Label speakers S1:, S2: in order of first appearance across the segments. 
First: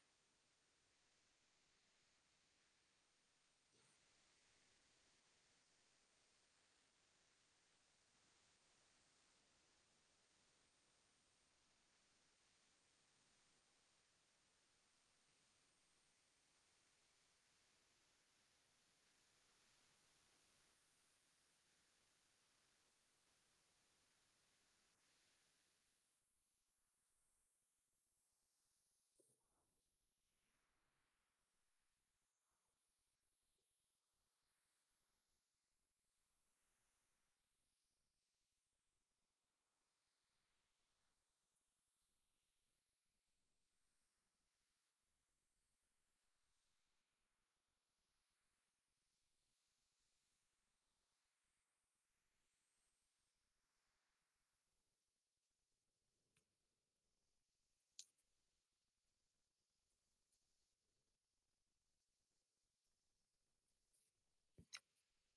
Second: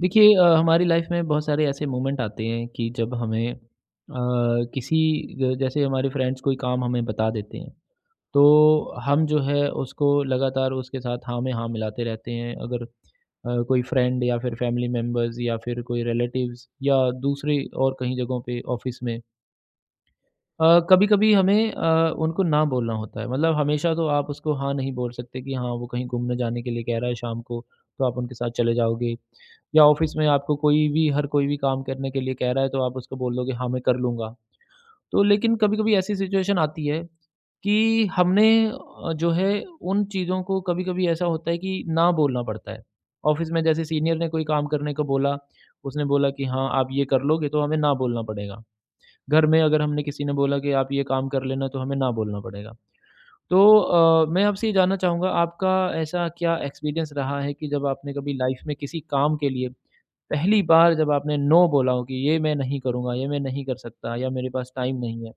S1: देखिए हमारी लाइफ में बहुत सारे ऐसे मोमेंट आते हैं कि जब हमें किसी जैसे हमारे फ्रेंड्स कोई काम हमें बता देते हैं तो हम जो है उसको लगातार उसके साथ हाँ में हाँ मिलाते रहते हैं अगर कोई फ्रेंड या फिर फैमिली मेम्बर्स या फिर कोई रिलेटिव्स या दूसरे और कहीं जगहों पे ऑफिस में कभी-कभी हमें उनको ना बोलना होता है। मतलब हमेशा तो आप उसको हाँ नहीं बोल सकते कि हाँ, वो कहीं घूमने जाने के लिए कह रहा है शाम को, तो आप उनके साथ चले जाओगे। या ऑफ़िस में आपको कोई भी हर कोई भी काम करने के लिए कह रहा है, तो आप उसको बोल दोगे हाँ, मैं कर लूँगा। तो लेकिन कभी-कभी ऐसी सिचुएशन आती है कि हमने जो है उन चीज़ों को कभी-कभी ऐसा होता है कि ना बोलना पड़ता है। ऑफ़िस में जैसे सीनियर ने कोई काम करने को बोला, उसने बोला कि हाँ, आप ये कर लोगे, तो हमें ना बोलना पड़ेगा। घर में अगर हमने किसी ने बोला कि आप ये काम कर लेना तो हमें ना बोलना पड़ेगा। तो मैं आपसे ये जानना चाहूँगा आपका ऐसा क्या एक्सपीरियंस रहा है कि जब आपने कभी लाइफ़ में किसी काम के लिए पहली बार जब आपने नो बोला हो कि ये मैं नहीं करूँगा, ये मैं नहीं कर सकता या मेरे पास टाइम नहीं है।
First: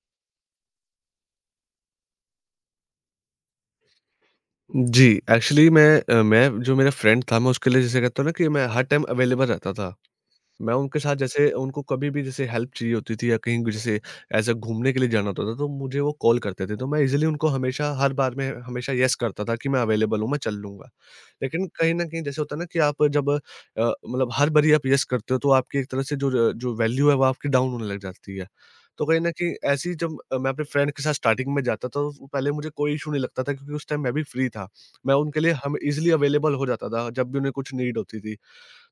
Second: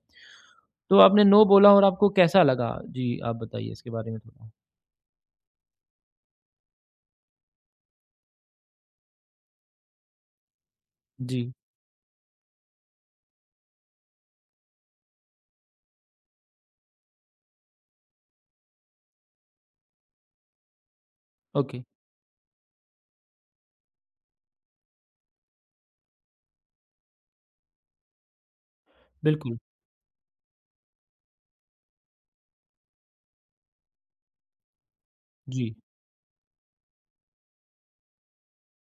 S1: तो आपने नो बोला और आपको कैसा लगा? जी, आप बताइए इसके बारे में थोड़ा।
S2: जी, एक्चुअली मैं जो मेरा फ्रेंड था मैं उसके लिए जैसे कहता हूँ ना कि मैं हर टाइम अवेलेबल रहता था। मैं उनके साथ जैसे
S1: जी।
S2: उनको कभी भी जैसे हेल्प चाहिए होती थी या कहीं जैसे ऐसा घूमने के लिए जाना होता था तो मुझे वो कॉल करते थे तो मैं इजीली उनको हमेशा हर बार में हमेशा यस करता था कि मैं अवेलेबल हूँ मैं चल लूंगा लेकिन
S1: ओके।
S2: कहीं ना कहीं जैसे होता है ना कि आप जब मतलब हर बारी आप यस करते हो तो आपकी एक तरह से जो जो वैल्यू है वो आपकी डाउन होने लग जाती है तो कहीं ना कहीं
S1: बिल्कुल।
S2: ऐसी जब मैं अपने फ्रेंड के साथ स्टार्टिंग में जाता था तो पहले मुझे कोई इशू नहीं लगता था क्योंकि उस टाइम मैं भी फ्री था मैं उनके लिए
S1: जी।
S2: हम इजिली अवेलेबल हो जाता था जब भी उन्हें कुछ नीड होती थी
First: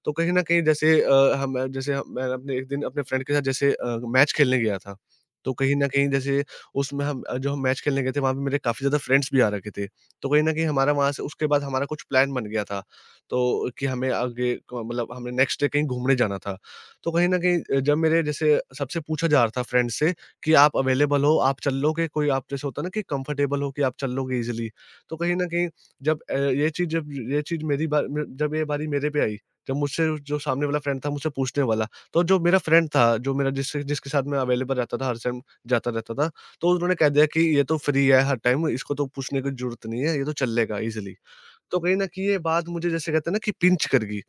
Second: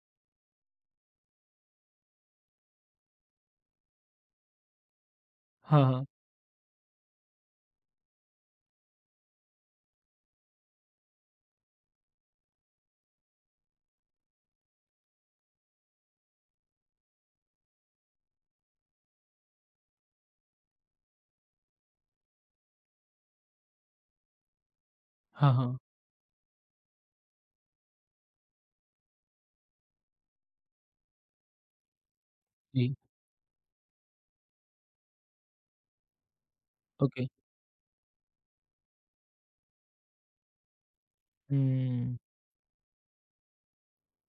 S2: तो कहीं न कहीं जैसे मैं अपने एक दिन अपने फ्रेंड के साथ जैसे मैच खेलने गया था। तो कहीं
S1: हाँ,
S2: न
S1: हाँ।
S2: कहीं जैसे उसमें हम जो हम मैच खेलने गए थे वहाँ पे मेरे काफ़ी ज़्यादा फ्रेंड्स भी आ रखे थे। तो कहीं न कहीं हमारा वहाँ से उसके बाद हमारा कुछ प्लान बन गया था। तो कि हमें आगे क मतलब हमें नेक्स्ट डे कहीं घूमने जाना था। तो कहीं न कहीं जब मेरे जैसे सबसे पूछा जा रहा था फ्रेंड से कि आप अवेलेबल हो, आप चल लोगे? कोई आप जैसे होता है ना कि कंफर्टेबल हो कि आप चल लोगे ईज़िली। तो कहीं न
S1: हाँ,
S2: कहीं
S1: हाँ।
S2: जब ये चीज़ जब ये बारी मेरे पे आई जब मुझसे जो सामने वाला फ्रेंड था मुझसे पूछने वाला, तो जो मेरा फ्रेंड
S1: जी।
S2: था, जो मेरा जिससे जिसके साथ मैं अवेलेबल रहता था, हर टाइम जाता रहता था, तो उन्होंने कह
S1: ओके।
S2: दिया कि ये तो फ्री है हर टाइम, इसको तो पूछने की ज़रूरत नहीं है, ये तो चल लेगा ईज़िली। तो कहीं न
S1: हुँ,
S2: कहीं ये बात मुझे जैसे कहते हैं ना कि पिंच कर गई।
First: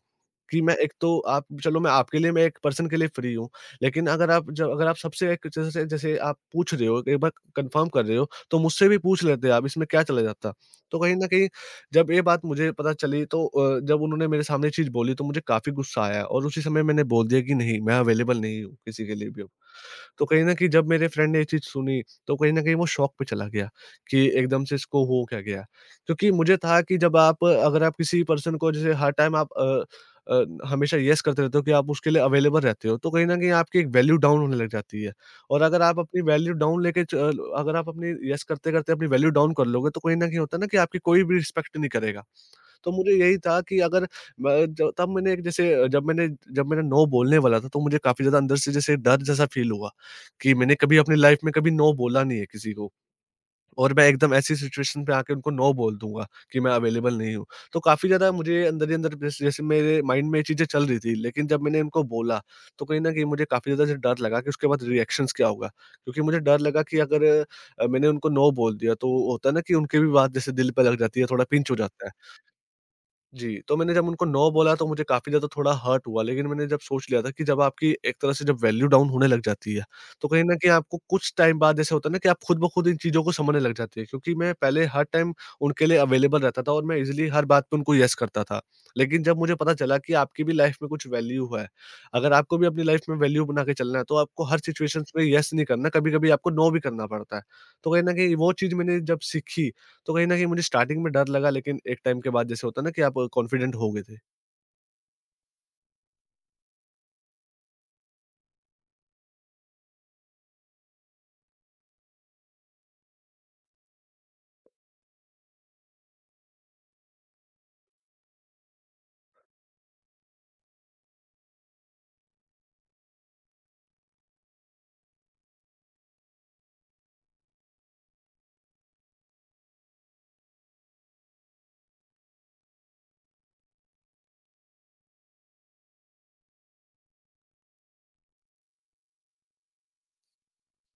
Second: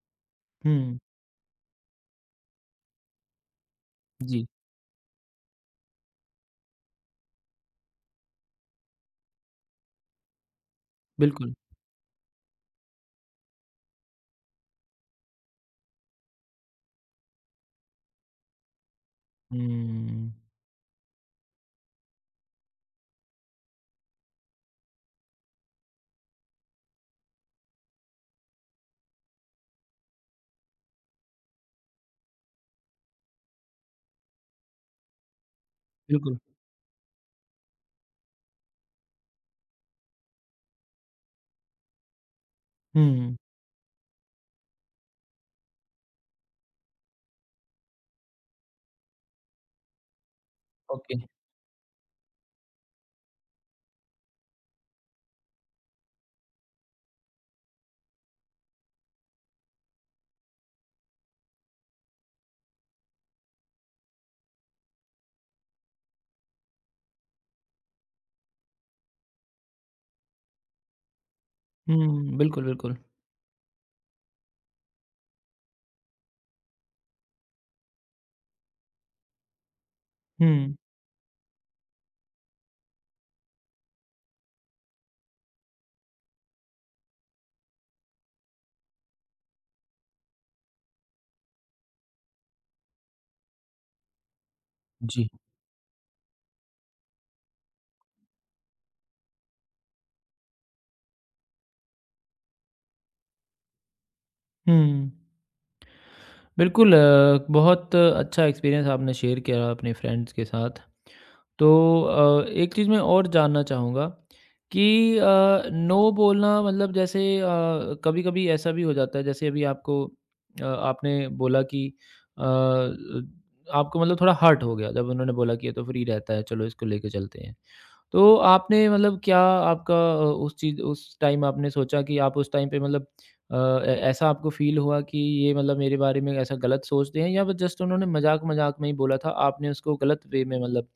S2: कि मैं एक
S1: हुँ।
S2: तो आप चलो मैं आपके लिए मैं एक पर्सन के लिए फ्री हूँ। लेकिन अगर
S1: जी।
S2: आप जब अगर आप सबसे एक जैसे जैसे आप पूछ रहे हो, एक बार कन्फर्म कर रहे हो, तो मुझसे भी पूछ लेते आप, इसमें क्या चला जाता? तो कहीं न कहीं
S1: बिल्कुल।
S2: जब ये बात मुझे पता चली तो जब उन्होंने मेरे सामने ये चीज़ बोली तो मुझे काफ़ी गुस्सा आया और उसी समय मैंने बोल दिया कि नहीं, मैं अवेलेबल नहीं हूँ किसी के लिए भी अब। तो
S1: हुँ।
S2: कहीं न कहीं जब मेरे फ्रेंड ने ये चीज़ सुनी, तो कहीं न कहीं वो शॉक पे चला गया कि एकदम से इसको हो क्या गया? क्योंकि मुझे था कि जब आप अगर आप किसी पर्सन को जैसे हर टाइम आप अ, हमेशा येस करते रहते हो कि आप उसके लिए अवेलेबल रहते हो, तो कहीं न कहीं आपकी एक वैल्यू डाउन होने लग जाती है और अगर आप अपनी
S1: बिल्कुल।
S2: वैल्यू डाउन लेके च अगर आप अपनी येस करते-करते अपनी वैल्यू डाउन कर लोगे, तो कहीं न कहीं होता है ना कि आपकी कोई भी रिस्पेक्ट नहीं करेगा। तो मुझे
S1: हुँ।
S2: यही था कि अगर मैं ज तब मैंने एक जैसे जब मैंने नो बोलने वाला था, तो मुझे काफ़ी ज़्यादा अंदर से जैसे डर जैसा फ़ील हुआ कि मैंने कभी
S1: ओके।
S2: अपनी लाइफ़ में कभी नो बोला नहीं है किसी को और मैं एकदम ऐसी सिचुएशन पे आके उनको नो बोल दूँगा कि मैं अवेलेबल नहीं हूँ। तो काफ़ी ज़्यादा मुझे अंदर ही अंदर जैसे जैसे मेरे माइंड में ये चीज़ें चल रही थी, लेकिन जब मैंने उनको बोला, तो कहीं न कहीं मुझे काफ़ी ज़्यादा डर लगा कि उसके बाद रिएक्शंस क्या होगा? क्योंकि मुझे डर लगा कि अगर मैंने उनको नो बोल दिया, तो होता है ना कि उनकी भी बात जैसे दिल पे लग जाती है, थोड़ा पिंच हो जाता है।
S1: हुँ। बिल्कुल, बिल्कुल।
S2: जी, तो मैंने जब उनको नो बोला तो मुझे काफ़ी ज़्यादा थोड़ा हर्ट हुआ, लेकिन मैंने जब सोच लिया था कि जब आपकी एक तरह से जब वैल्यू डाउन होने लग जाती है, तो कहीं न कहीं
S1: हुँ।
S2: आपको कुछ टाइम बाद ऐसा होता है ना कि आप खुद ब खुद इन चीज़ों को समझने लग जाते हैं। क्योंकि मैं पहले हर टाइम उनके लिए अवेलेबल रहता था और मैं ईज़िली हर बात पे उनको येस करता था। लेकिन जब मुझे पता चला कि आपकी भी लाइफ़ में कुछ वैल्यू है, अगर आपको भी अपनी लाइफ़ में वैल्यू बना के चलना है, तो आपको हर सिचुएशंस में
S1: जी।
S2: येस नहीं करना, कभी-कभी आपको नो भी करना पड़ता है। तो कहीं न कहीं वो चीज़ मैंने जब सीखी तो कहीं न कहीं मुझे स्टार्टिंग में डर लगा लेकिन एक टाइम के बाद जैसे होता है ना कि आप कॉन्फिडेंट हो गए थे।
S1: हुँ। बिल्कुल। बहुत अच्छा एक्सपीरियंस आपने शेयर किया अपने फ्रेंड्स के साथ। तो एक चीज़ मैं और जानना चाहूँगा कि नो बोलना मतलब जैसे कभी-कभी ऐसा भी हो जाता है जैसे अभी आपको आपने बोला कि अ, आपको मतलब थोड़ा हर्ट हो गया जब उन्होंने बोला कि ये तो फ्री रहता है, चलो इसको लेके चलते हैं। तो आपने मतलब क्या आपका उस चीज़ उस टाइम आपने सोचा कि आप उस टाइम पे मतलब अ, ए ऐसा आपको फ़ील हुआ कि ये मतलब मेरे बारे में ऐसा गलत सोचते हैं या बस जस्ट उन्होंने मज़ाक-मज़ाक में ही बोला था, आपने उसको गलत वे में मतलब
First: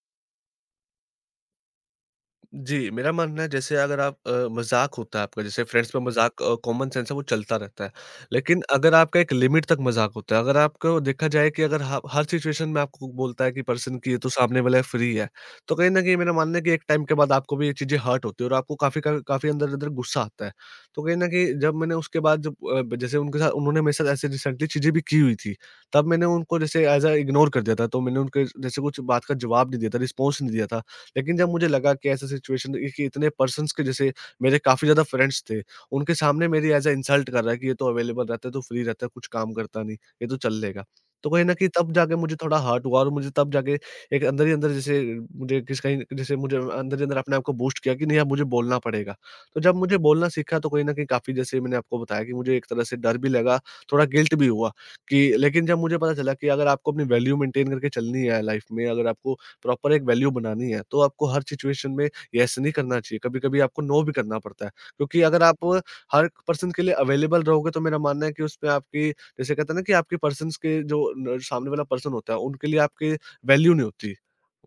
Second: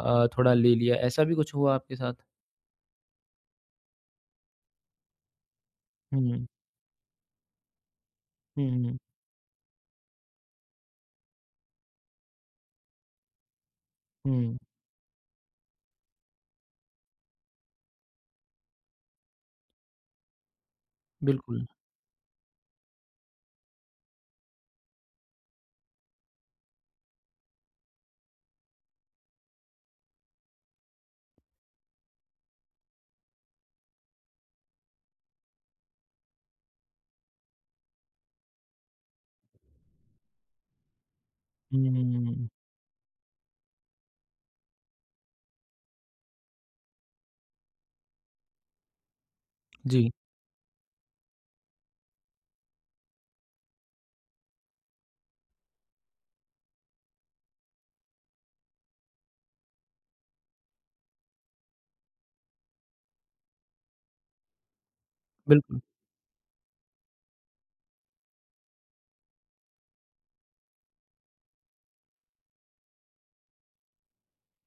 S1: थोड़ा ले लिया, ऐसा भी कुछ हुआ आपके साथ?
S2: जी, मेरा मानना है जैसे अगर आप मज़ाक होता है आपका जैसे फ्रेंड्स में हुँ। मज़ाक
S1: हुँ।
S2: कॉमन सेंस है वो चलता रहता है। लेकिन अगर
S1: हुँ,
S2: आपका एक लिमिट तक मज़ाक होता है, अगर आपको देखा जाए कि अगर ह हर सिचुएशन में आपको बोलता है कि पर्सन कि ये तो
S1: हुँ।
S2: सामने वाला फ्री है, तो कहीं न कहीं मेरा मानना है कि एक टाइम के बाद आपको भी ये चीज़ें हर्ट होती है और आपको काफ़ी अंदर-अंदर गुस्सा आता है। तो कहीं न कहीं
S1: बिल्कुल।
S2: जब मैंने उसके बाद जब जैसे उनके साथ उन्होंने मेरे साथ ऐसे रिसेंटली चीज़ें भी की हुई थी, तब मैंने उनको जैसे एज़ अ इग्नोर कर दिया था। तो मैंने उनके जैसे कुछ बात का जवाब नहीं दिया था, रिस्पॉन्स नहीं दिया था। लेकिन जब मुझे लगा कि ऐसा सिचुएशन कि इतने पर्सन्स के जैसे मेरे काफ़ी ज़्यादा फ्रेंड्स थे, उनके सामने मेरी ऐज़ अ इंसल्ट कर रहा है कि ये तो अवेलेबल रहता है, तो फ्री रहता है, कुछ काम करता नहीं, ये तो चल लेगा। तो कहीं न कहीं तब जाके मुझे
S1: हुँ।
S2: थोड़ा हर्ट हुआ और मुझे तब जाके एक अंदर ही अंदर जैसे मुझे किस कहीं जैसे मुझे अंदर ही अंदर अपने आप को बूस्ट किया कि नहीं अब मुझे बोलना पड़ेगा। तो जब मुझे
S1: जी।
S2: बोलना सीखा तो कहीं न कहीं काफ़ी जैसे मैंने आपको बताया कि मुझे एक तरह से डर भी लगा, थोड़ा गिल्ट भी हुआ कि लेकिन जब मुझे पता चला कि अगर आपको अपनी वैल्यू मेंटेन करके चलनी है लाइफ़ में, अगर आपको प्रॉपर एक वैल्यू बनानी है, तो आपको हर सिचुएशन में येस नहीं करना चाहिए, कभी-कभी आपको नो भी करना पड़ता है। क्योंकि अगर आप
S1: बिल्कुल।
S2: हर पर्सन के लिए अवेलेबल रहोगे तो मेरा मानना है कि उसपे आपकी जैसे कहते हैं ना कि आपके पर्सन्स के जो न सामने वाला पर्सन होता है, उनके लिए आपकी वैल्यू नहीं होती।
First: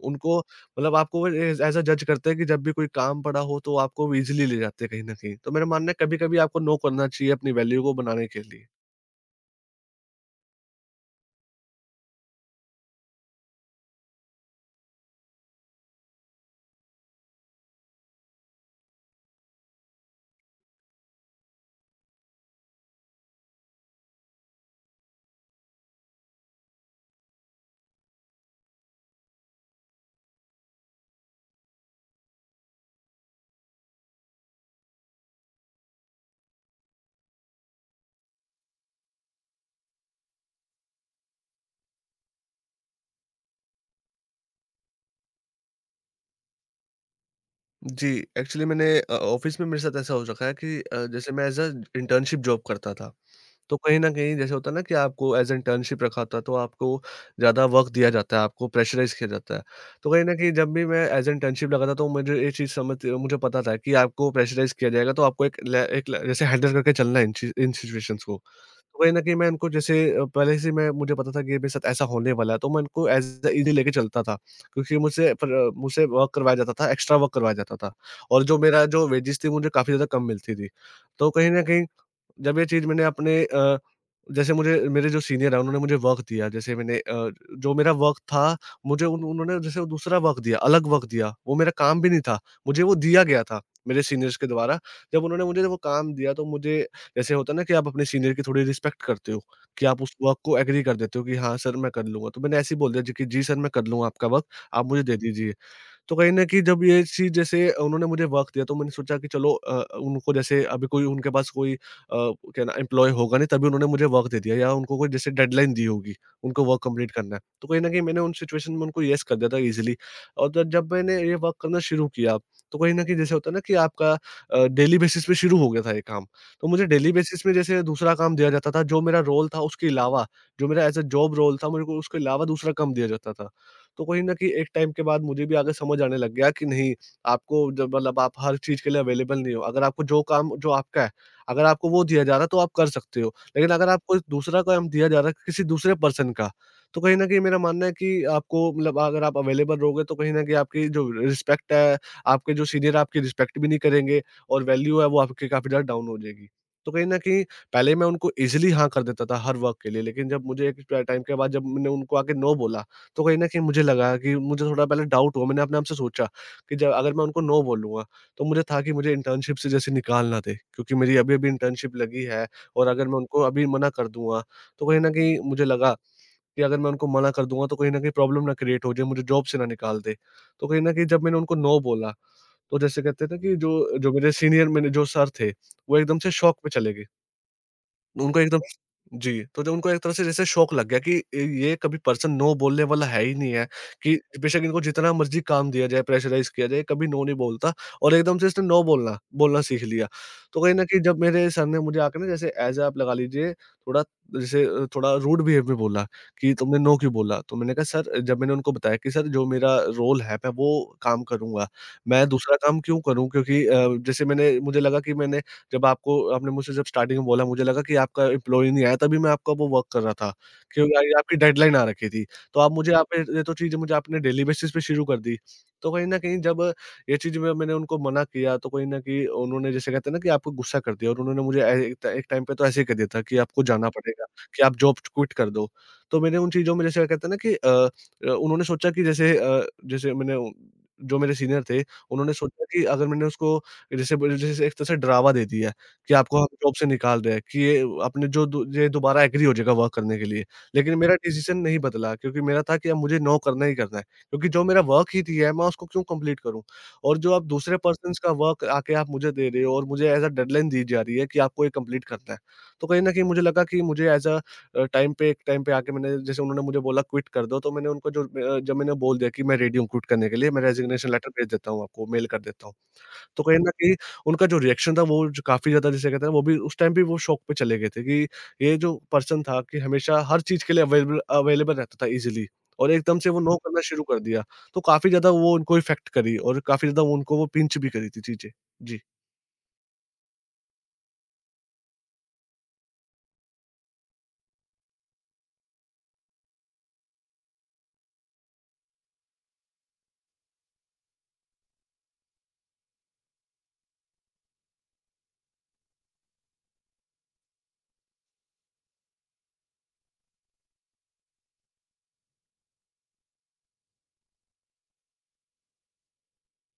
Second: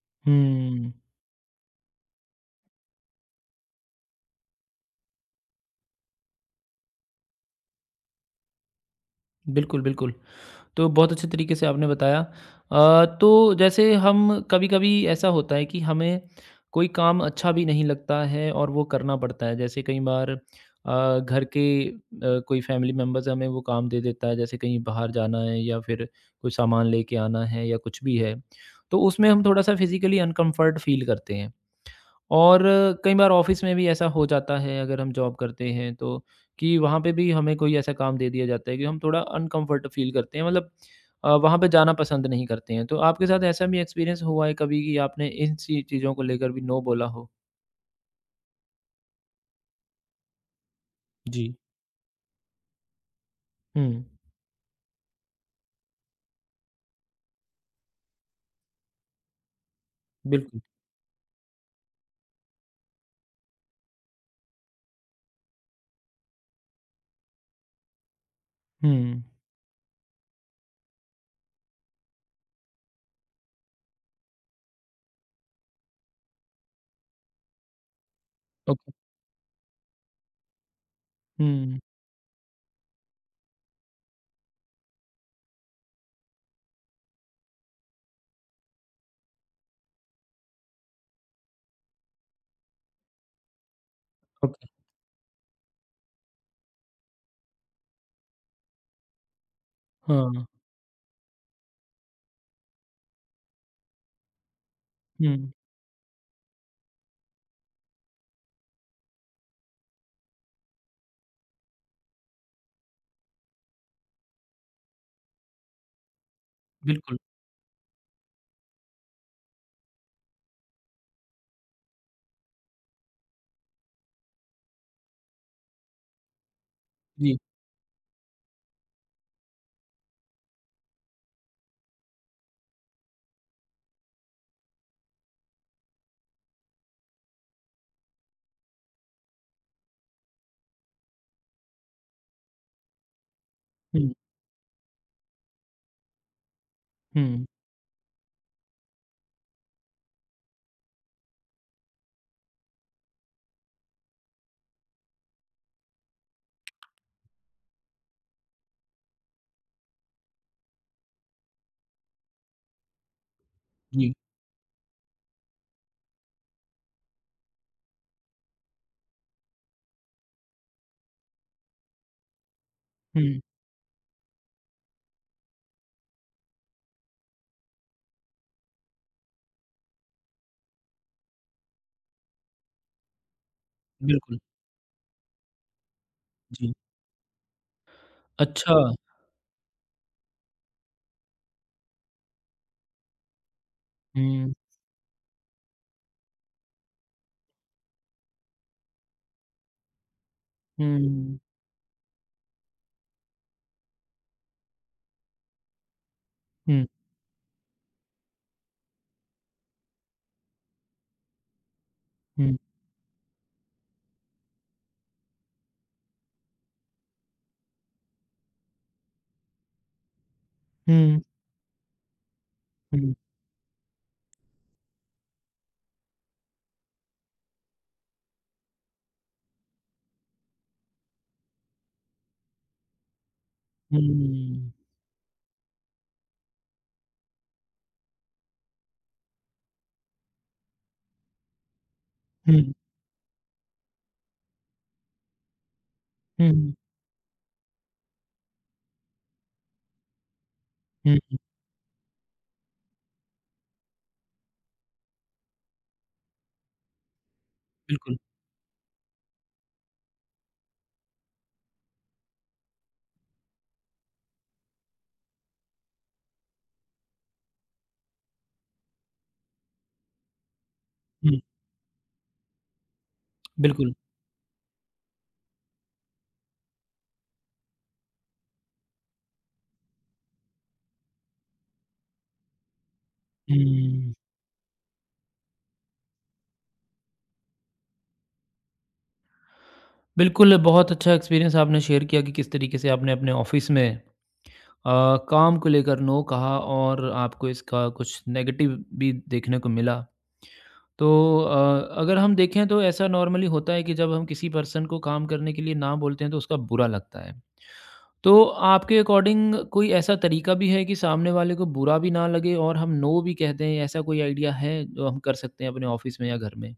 S2: उनको
S1: हुँ।
S2: मतलब आपको वो एज़ एज़ अ जज करते हैं कि जब भी कोई काम पड़ा हो तो आपको वो ईज़िली ले जाते हैं कहीं न कहीं। तो मेरा मानना है कभी-कभी आपको नो करना चाहिए अपनी वैल्यू को बनाने के लिए।
S1: बिल्कुल, बिल्कुल। तो बहुत अच्छे तरीके से आपने बताया। तो जैसे हम कभी-कभी ऐसा होता है कि हमें कोई काम अच्छा भी नहीं लगता है और वो करना पड़ता है। जैसे कई बार घर के अ, कोई फैमिली मेंबर्स हमें वो काम दे देता है, जैसे कहीं बाहर जाना है या फिर कोई सामान लेके आना है या कुछ भी है। तो उसमें हम थोड़ा-सा फिज़िकली अनकम्फ़र्ट फ़ील करते हैं। और कई बार ऑफ़िस में भी ऐसा हो जाता है अगर हम जॉब करते हैं तो, कि वहाँ पे भी हमें कोई ऐसा काम दे दिया जाता है कि हम थोड़ा अनकम्फ़र्ट फ़ील करते हैं मतलब वहाँ पे जाना पसंद नहीं करते हैं। तो आपके साथ ऐसा भी एक्सपीरियंस हुआ है कभी कि आपने इन सी चीज़ों को लेकर भी नो बोला हो?
S2: जी, एक्चुअली मैंने ऑफ़िस में मेरे साथ ऐसा हो रखा है कि जैसे मैं
S1: जी।
S2: एज़ अ इंटर्नशिप जॉब करता था। तो कहीं
S1: हुँ।
S2: न कहीं जैसे होता है ना कि आपको एज़ इंटर्नशिप रखा होता है, तो आपको ज़्यादा वर्क दिया जाता है, आपको प्रेशराइज़ किया जाता है। तो कहीं न कहीं
S1: बिल्कुल।
S2: जब भी मैं एज़ इंटर्नशिप लगा था, तो मुझे ये चीज़ समझ मुझे पता था कि आपको प्रेशराइज़ किया जाएगा, तो आपको एक ल जैसे हैंडल करके चलना है इन सिचुएशंस को। तो कहीं न
S1: हुँ।
S2: कहीं मैं इनको जैसे पहले से मैं मुझे पता था कि ये मेरे साथ ऐसा होने वाला है, तो मैं इनको एज़ ईज़ी लेके चलता था, क्योंकि मुझसे वर्क करवाया जाता था, एक्स्ट्रा वर्क करवाया जाता था और जो मेरा
S1: ओके।
S2: जो वेजेज़ थी, मुझे काफ़ी ज़्यादा कम मिलती थी। तो कहीं न
S1: हुँ।
S2: कहीं जब ये चीज़ मैंने अपने जैसे मुझे मेरे जो सीनियर हैं उन्होंने मुझे वर्क दिया जैसे मैंने जो मेरा वर्क था मुझे उन उन्होंने जैसे वो दूसरा वर्क दिया, अलग वर्क दिया, वो मेरा काम भी नहीं था, मुझे वो दिया गया था मेरे सीनियर्स के
S1: ओके।
S2: द्वारा। जब उन्होंने मुझे वो काम दिया तो मुझे जैसे होता है ना कि आप अपने सीनियर की थोड़ी रिस्पेक्ट करते हो, कि आप उस वर्क
S1: हाँ।
S2: को एग्री कर देते हो कि हाँ सर मैं कर लूँगा। तो मैंने ऐसे ही बोल दिया जी कि जी सर मैं कर लूँगा आपका वर्क, आप मुझे दे
S1: हुँ।
S2: दीजिए। तो कहीं न कहीं जब ये चीज़ जैसे उन्होंने मुझे वर्क दिया तो मैंने सोचा कि चलो उनको जैसे अभी कोई उनके पास कोई क्या ना एम्प्लॉयी होगा नहीं तभी उन्होंने मुझे वर्क दे दिया या उनको कोई जैसे डेडलाइन दी होगी, उनको वर्क कंप्लीट
S1: बिल्कुल।
S2: करना है। तो कहीं न कहीं मैंने उन सिचुएशन में उनको येस कर दिया था ईज़िली और ज जब मैंने ये वर्क करना शुरू किया, तो कहीं न कहीं जैसे होता है ना कि आपका डेली बेसिस पे शुरू हो गया था ये काम। तो मुझे डेली
S1: जी।
S2: बेसिस में जैसे दूसरा काम दिया जाता था, जो मेरा रोल था उसके अलावा, जो मेरा एज़ अ जॉब रोल था, मेरे को उसके अलावा दूसरा काम दिया जाता था। तो कहीं न कहीं एक टाइम के बाद मुझे भी आगे समझ आने लग गया कि नहीं, आपको जब मतलब आप हर चीज़ के लिए अवेलेबल नहीं हो। अगर आपको जो काम जो आपका है, अगर आपको वो दिया जा रहा है तो आप कर सकते हो। लेकिन अगर
S1: हुँ,
S2: आपको दूसरा काम दिया जा रहा है किसी दूसरे पर्सन का, तो कहीं न कहीं
S1: हुँ।
S2: मेरा मानना है कि आपको मतलब अगर आप अवेलेबल रहोगे तो कहीं न कहीं आपकी जो रिस्पेक्ट है, आपके जो सीनियर आपकी रिस्पेक्ट भी नहीं करेंगे और वैल्यू है वो आपकी काफ़ी ज़्यादा डाउन हो जाएगी। तो कहीं न कहीं पहले मैं उनको ईज़िली हाँ कर देता था हर वर्क के लिए, लेकिन जब मुझे एक ट टाइम के बाद जब मैंने उनको आके नो बोला तो कहीं न कहीं मुझे
S1: जी।
S2: लगा कि मुझे थोड़ा पहले डाउट हुआ, मैंने अपने आप से सोचा कि जब अगर मैं उनको नो बोलूँगा, तो मुझे था कि मुझे इंटर्नशिप से जैसे निकाल ना दें, क्योंकि मेरी अभी-अभी इंटर्नशिप लगी है और अगर मैं
S1: हुँ।
S2: उनको अभी मना कर दूँगा, तो कहीं न कहीं मुझे लगा कि अगर मैं उनको मना कर दूँगा, तो कहीं न कहीं प्रॉब्लम ना क्रिएट हो जाए, मुझे जॉब से ना निकाल दें। तो कहीं न कहीं जब मैंने उनको नो बोला, तो जैसे कहते हैं ना कि जो जो मेरे
S1: बिल्कुल।
S2: सीनियर मैंने जो सर थे, वो एकदम से शॉक में
S1: जी।
S2: चले गए। उनको एकदम।
S1: अच्छा।
S2: जी, तो जब उनको एक तरह से जैसे शौक लग गया कि ए, ये कभी पर्सन नो बोलने वाला है ही नहीं है, कि
S1: हुँ,
S2: बेशक इनको जितना मर्ज़ी काम दिया जाए, प्रेशराइज़ किया जाए, कभी नो नहीं बोलता और एकदम से इसने नो बोलना बोलना सीख लिया। तो कहीं न
S1: हुँ,
S2: कहीं जब
S1: हुँ,
S2: मेरे सर ने मुझे आके ना जैसे एज़ आप लगा लीजिए, थोड़ा जैसे थोड़ा रूड बिहेव में बोला कि तुमने नो क्यों बोला? तो मैंने कहा सर, जब मैंने उनको बताया कि सर, जो मेरा रोल है मैं वो काम करूँगा, मैं
S1: हुँ,
S2: दूसरा काम क्यों करूँ? क्योंकि जैसे मैंने मुझे लगा कि मैंने जब आपको आपने मुझसे जब स्टार्टिंग में बोला मुझे लगा कि आपका एम्प्लॉयी नहीं आया तभी मैं आपका वो वर्क कर रहा था, क्योंकि
S1: हुँ,
S2: आपकी डेडलाइन आ रखी थी। तो आप मुझे
S1: हुँ,
S2: आप ये तो चीज़ें मुझे आपने डेली बेसिस पे शुरू कर दी। तो कहीं न कहीं जब ये चीज़ में मैंने उनको मना किया तो कहीं न कहीं उन्होंने जैसे कहते हैं ना कि आपको गुस्सा कर दिया, और उन्होंने मुझे ए एक एक टाइम पे तो ऐसे ही कह दिया था कि आपको जाना पड़ेगा, कि आप
S1: हुँ।
S2: जॉब क्विट कर दो। तो मैंने उन चीज़ों में जैसे कहते हैं ना कि उन्होंने सोचा कि जैसे जैसे जो मेरे सीनियर थे, उन्होंने सोचा
S1: हुँ,
S2: कि अगर मैंने उसको जैसे बोले जैसे एक तरह से डरावा दे दिया है कि आपको हम
S1: हुँ, हुँ,
S2: जॉब से निकाल रहे हैं कि ये आपने जो दो ये दोबारा एग्री हो जाएगा वर्क करने के लिए। लेकिन मेरा
S1: हुँ।
S2: डिसीज़न नहीं बदला, क्योंकि मेरा था कि अब मुझे नो करना ही करना है, क्योंकि जो मेरा वर्क ही दिया है मैं उसको क्यों कंप्लीट करूँ? और जो आप दूसरे
S1: बिल्कुल।
S2: पर्सन्स का वर्क आके आप मुझे दे रहे हो और मुझे एज़ अ डेडलाइन दी जा रही है कि आपको ये कंप्लीट करना है। तो कहीं न कहीं मुझे लगा कि मुझे एज़ अ टाइम पे एक टाइम पे आके मैंने जैसे उन्होंने मुझे बोला क्विट कर दो तो मैंने उनको जो जब मैंने बोल दिया कि मैं रेडी हूँ क्विट करने के लिए, मैं रेजिग्नेशन लेटर
S1: हुँ।
S2: भेज देता हूँ आपको, मेल कर देता हूँ। तो कहीं न
S1: बिल्कुल।
S2: कहीं उनका जो रिएक्शन था वो जो काफ़ी ज़्यादा जिसे कहते हैं ना वो भी उस टाइम भी वो शॉक पे चले गए थे कि ये जो पर्सन था कि हमेशा हर चीज़ के लिए अवेलेबल अवेलेबल रहता था ईज़िली, और एकदम से वो नो करना शुरू
S1: हुँ।
S2: कर दिया। तो काफ़ी ज़्यादा वो उनको इफ़ेक्ट करी और काफ़ी ज़्यादा उनको वो पिंच भी करी थी चीज़ें। जी।
S1: बिल्कुल, बहुत अच्छा एक्सपीरियंस आपने शेयर किया कि किस तरीके से आपने अपने ऑफ़िस में अ, काम को लेकर नो कहा और आपको इसका कुछ नेगेटिव भी देखने को मिला। तो अगर हम देखें तो ऐसा नॉर्मली होता है कि जब हम किसी पर्सन को काम करने के लिए ना बोलते हैं तो उसका बुरा लगता है। तो आपके अकॉर्डिंग कोई ऐसा तरीका भी है कि सामने वाले को बुरा भी ना लगे और हम नो भी कह दें, ऐसा कोई आइडिया है जो हम कर सकते हैं अपने ऑफ़िस में या घर में?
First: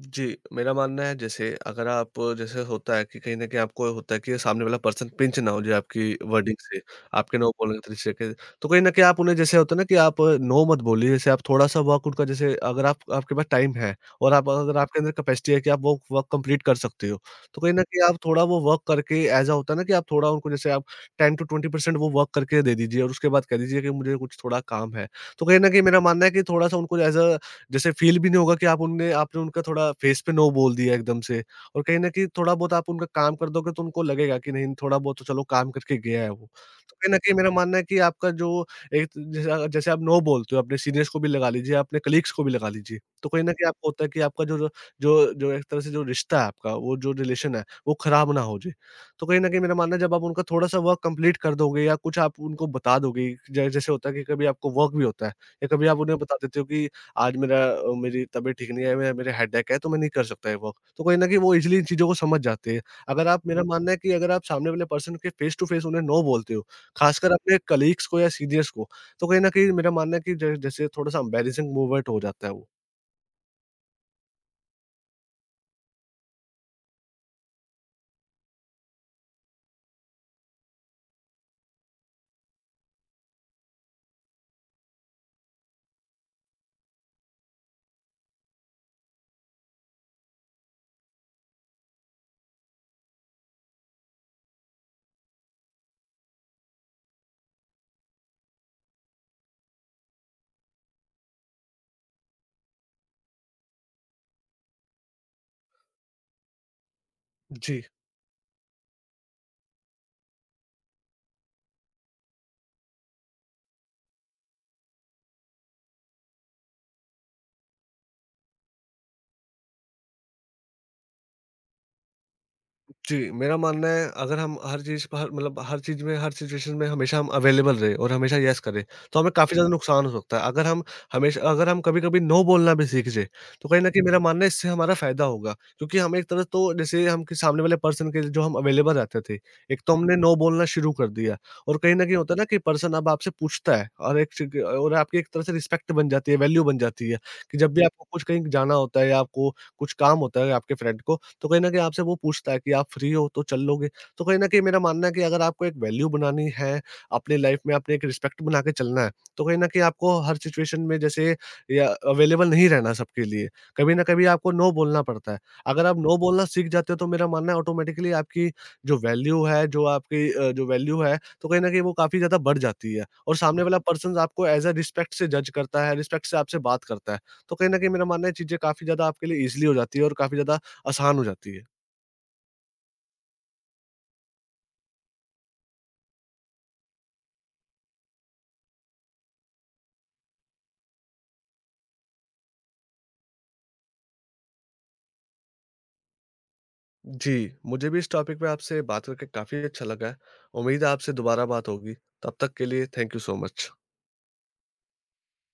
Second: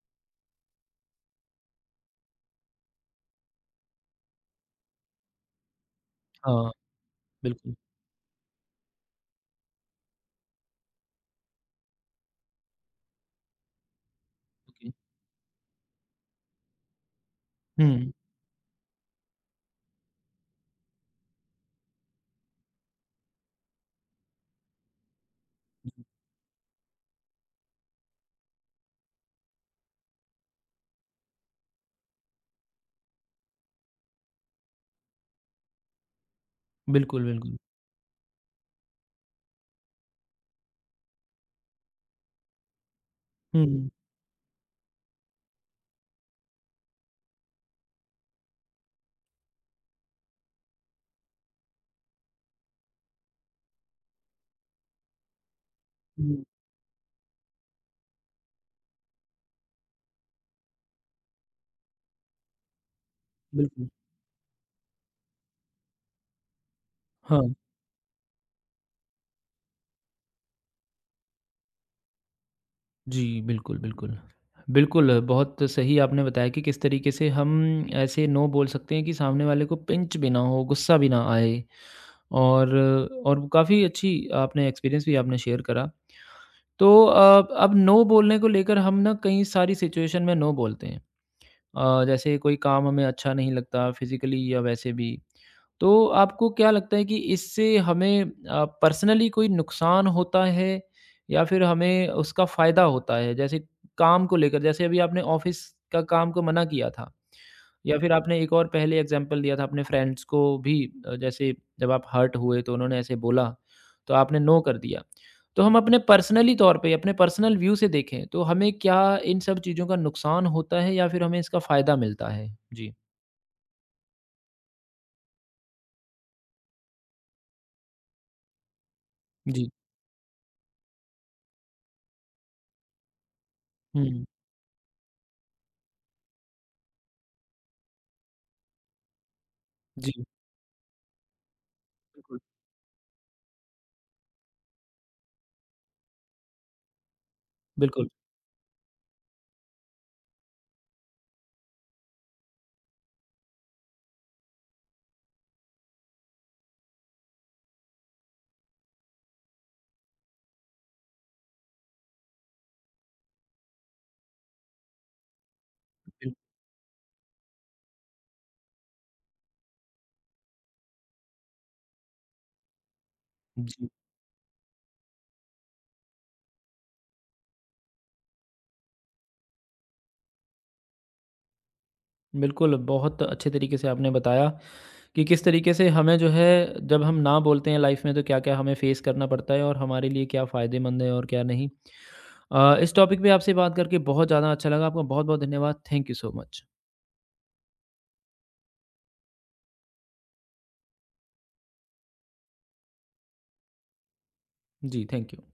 S2: जी, मेरा मानना है जैसे अगर आप जैसे होता है कि कहीं न कहीं आपको होता है कि सामने वाला पर्सन पिंच ना हो जाए आपकी वर्डिंग
S1: हाँ।
S2: से, आपके नो बोलने
S1: बिल्कुल।
S2: के तरीके से। तो कहीं न कहीं आप उन्हें जैसे होता है ना कि आप नो मत बोलिए, जैसे आप थोड़ा-सा वर्क उनका जैसे अगर आप आपके पास टाइम है और आप अगर
S1: ओके।
S2: आपके अंदर कैपेसिटी है कि आप वो वर्क कंप्लीट कर सकते हो, तो कहीं न कहीं
S1: हुँ।
S2: आप थोड़ा वो वर्क करके ऐज़ अ होता है ना कि आप थोड़ा उनको जैसे आप 10 टू 20% वो वर्क करके दे दीजिए और उसके बाद कह दीजिए कि मुझे कुछ थोड़ा काम है। तो कहीं न कहीं मेरा मानना है कि थोड़ा-सा उनको ऐज़ अ जैसे फील भी नहीं होगा कि आप उनने आपने उनका थोड़ा फेस पे नो बोल दिया एकदम से, और कहीं न कहीं थोड़ा बहुत आप उनका काम कर दोगे तो उनको लगेगा कि नहीं, थोड़ा बहुत तो चलो काम करके गया है वो। तो कहीं न
S1: बिल्कुल,
S2: कहीं मेरा
S1: बिल्कुल।
S2: मानना है कि आपका जो एक जैसे जैसे आप नो बोलते हो अपने सीनियर्स को भी लगा लीजिए, अपने कलीग्स को भी लगा लीजिए, तो कहीं न कहीं
S1: हुँ,
S2: आपको होता है कि आपका जो जो जो जो एक तरह से जो रिश्ता है आपका, वो जो रिलेशन है, वो खराब ना हो जाए। तो कहीं न कहीं मेरा मानना है जब आप उनका थोड़ा-सा वर्क कंप्लीट कर दोगे या कुछ आप उनको बता दोगे, ज जैसे होता है कि कभी आपको वर्क भी होता है या कभी आप उन्हें
S1: हुँ।
S2: बता देते हो कि आज मेरा मेरी तबीयत ठीक नहीं है, मेरा मेरा हेडेक है, तो मैं नहीं कर सकता ये वर्क। तो कहीं न कहीं वो ईज़िली इन चीज़ों को समझ जाते हैं। अगर आप मेरा हुँ।
S1: बिल्कुल।
S2: मानना है कि अगर आप सामने वाले पर्सन के फ़ेस टू फ़ेस उन्हें नो बोलते हो, ख़ासकर हुँ।
S1: हाँ।
S2: अपने कलीग्स को या सीनियर्स को, तो कहीं न कहीं मेरा मानना है कि ज जैसे थोड़ा-सा एम्बैरेसिंग मूवमेंट हो जाता है वो।
S1: जी, बिल्कुल, बिल्कुल। बिल्कुल, बहुत सही आपने बताया कि किस तरीके से हम ऐसे नो बोल सकते हैं कि सामने वाले को पिंच भी ना हो, गुस्सा भी ना आए और और काफ़ी अच्छी आपने एक्सपीरियंस भी आपने शेयर करा। तो अब नो बोलने को लेकर हम ना कई सारी सिचुएशन में नो बोलते हैं। जैसे कोई काम हमें अच्छा नहीं लगता फिज़िकली या वैसे भी। तो आपको क्या लगता है कि इससे हमें पर्सनली कोई नुकसान होता है या फिर हमें उसका फ़ायदा होता है? जैसे काम को लेकर जैसे अभी आपने ऑफ़िस का काम को मना किया था,
S2: जी।
S1: या फिर आपने एक और पहले एग्जाम्पल दिया था अपने फ्रेंड्स को भी जैसे जब आप हर्ट हुए तो उन्होंने ऐसे बोला तो आपने नो कर दिया तो हम अपने पर्सनली तौर पे अपने पर्सनल व्यू से देखें तो हमें क्या इन सब चीज़ों का नुकसान होता है या फिर हमें इसका फ़ायदा मिलता है? जी।
S2: जी, मेरा मानना है अगर हम हर चीज़ पर मतलब हर चीज़ में हर सिचुएशन में हमेशा हम अवेलेबल रहे और हमेशा येस करें, तो हमें काफ़ी ज़्यादा
S1: जी।
S2: हुँ। नुकसान हो सकता है। अगर हम कभी-कभी नो बोलना भी सीख जाएँ, तो कहीं न कहीं मेरा
S1: हुँ।
S2: मानना है इससे हमारा फ़ायदा होगा। क्योंकि हम एक तरह तो जैसे हम के सामने वाले पर्सन के लिए जो हम अवेलेबल रहते थे, एक तो
S1: जी।
S2: हमने नो बोलना शुरू कर दिया और कहीं न कहीं होता है
S1: बिल्कुल,
S2: ना कि पर्सन अब आपसे पूछता है और एक च और आपकी एक तरह से रिस्पेक्ट बन जाती है, वैल्यू बन जाती है कि जब भी आपको
S1: बिल्कुल,
S2: कुछ कहीं जाना होता है या आपको कुछ काम होता है आपके फ्रेंड को तो कहीं न कहीं आपसे वो पूछता है कि आप फ्री हो तो चल लोगे? तो कहीं न कहीं मेरा मानना है कि अगर आपको एक वैल्यू बनानी है, अपनी लाइफ में आपने एक रिस्पेक्ट बना के चलना है, तो कहीं न कहीं आपको हर सिचुएशन में जैसे या अवेलेबल नहीं रहना सबके लिए। कभी न कभी आपको नो बोलना पड़ता है। अगर आप नो बोलना सीख जाते हो तो मेरा मानना है ऑटोमेटिकली आपकी जो वैल्यू है, जो आपकी जो वैल्यू है, तो कहीं न कहीं वो काफ़ी ज़्यादा बढ़ जाती है और सामने
S1: बिल
S2: वाला
S1: जी।
S2: पर्सन्स आपको एज़ अ रिस्पेक्ट से जज करता है, रिस्पेक्ट से आपसे बात करता है। तो कहीं न कहीं मेरा मानना है चीज़ें काफ़ी ज़्यादा आपके लिए ईज़िली हो जाती है और काफ़ी ज़्यादा आसान हो जाती है।
S1: बिल्कुल, बहुत अच्छे तरीके से आपने बताया कि किस तरीके से हमें जो है जब हम ना बोलते हैं लाइफ में तो क्या-क्या हमें फेस करना पड़ता है और हमारे लिए क्या फ़ायदेमंद है और क्या नहीं। इस टॉपिक पे आपसे बात करके बहुत ज़्यादा अच्छा लगा। आपका बहुत-बहुत धन्यवाद। Thank you so much.
S2: जी, मुझे भी इस टॉपिक पे आपसे बात करके काफ़ी अच्छा लगा है। उम्मीद है आपसे दोबारा बात होगी। तब तक के लिए थैंक यू सो मच।
S1: जी, थैंक यू।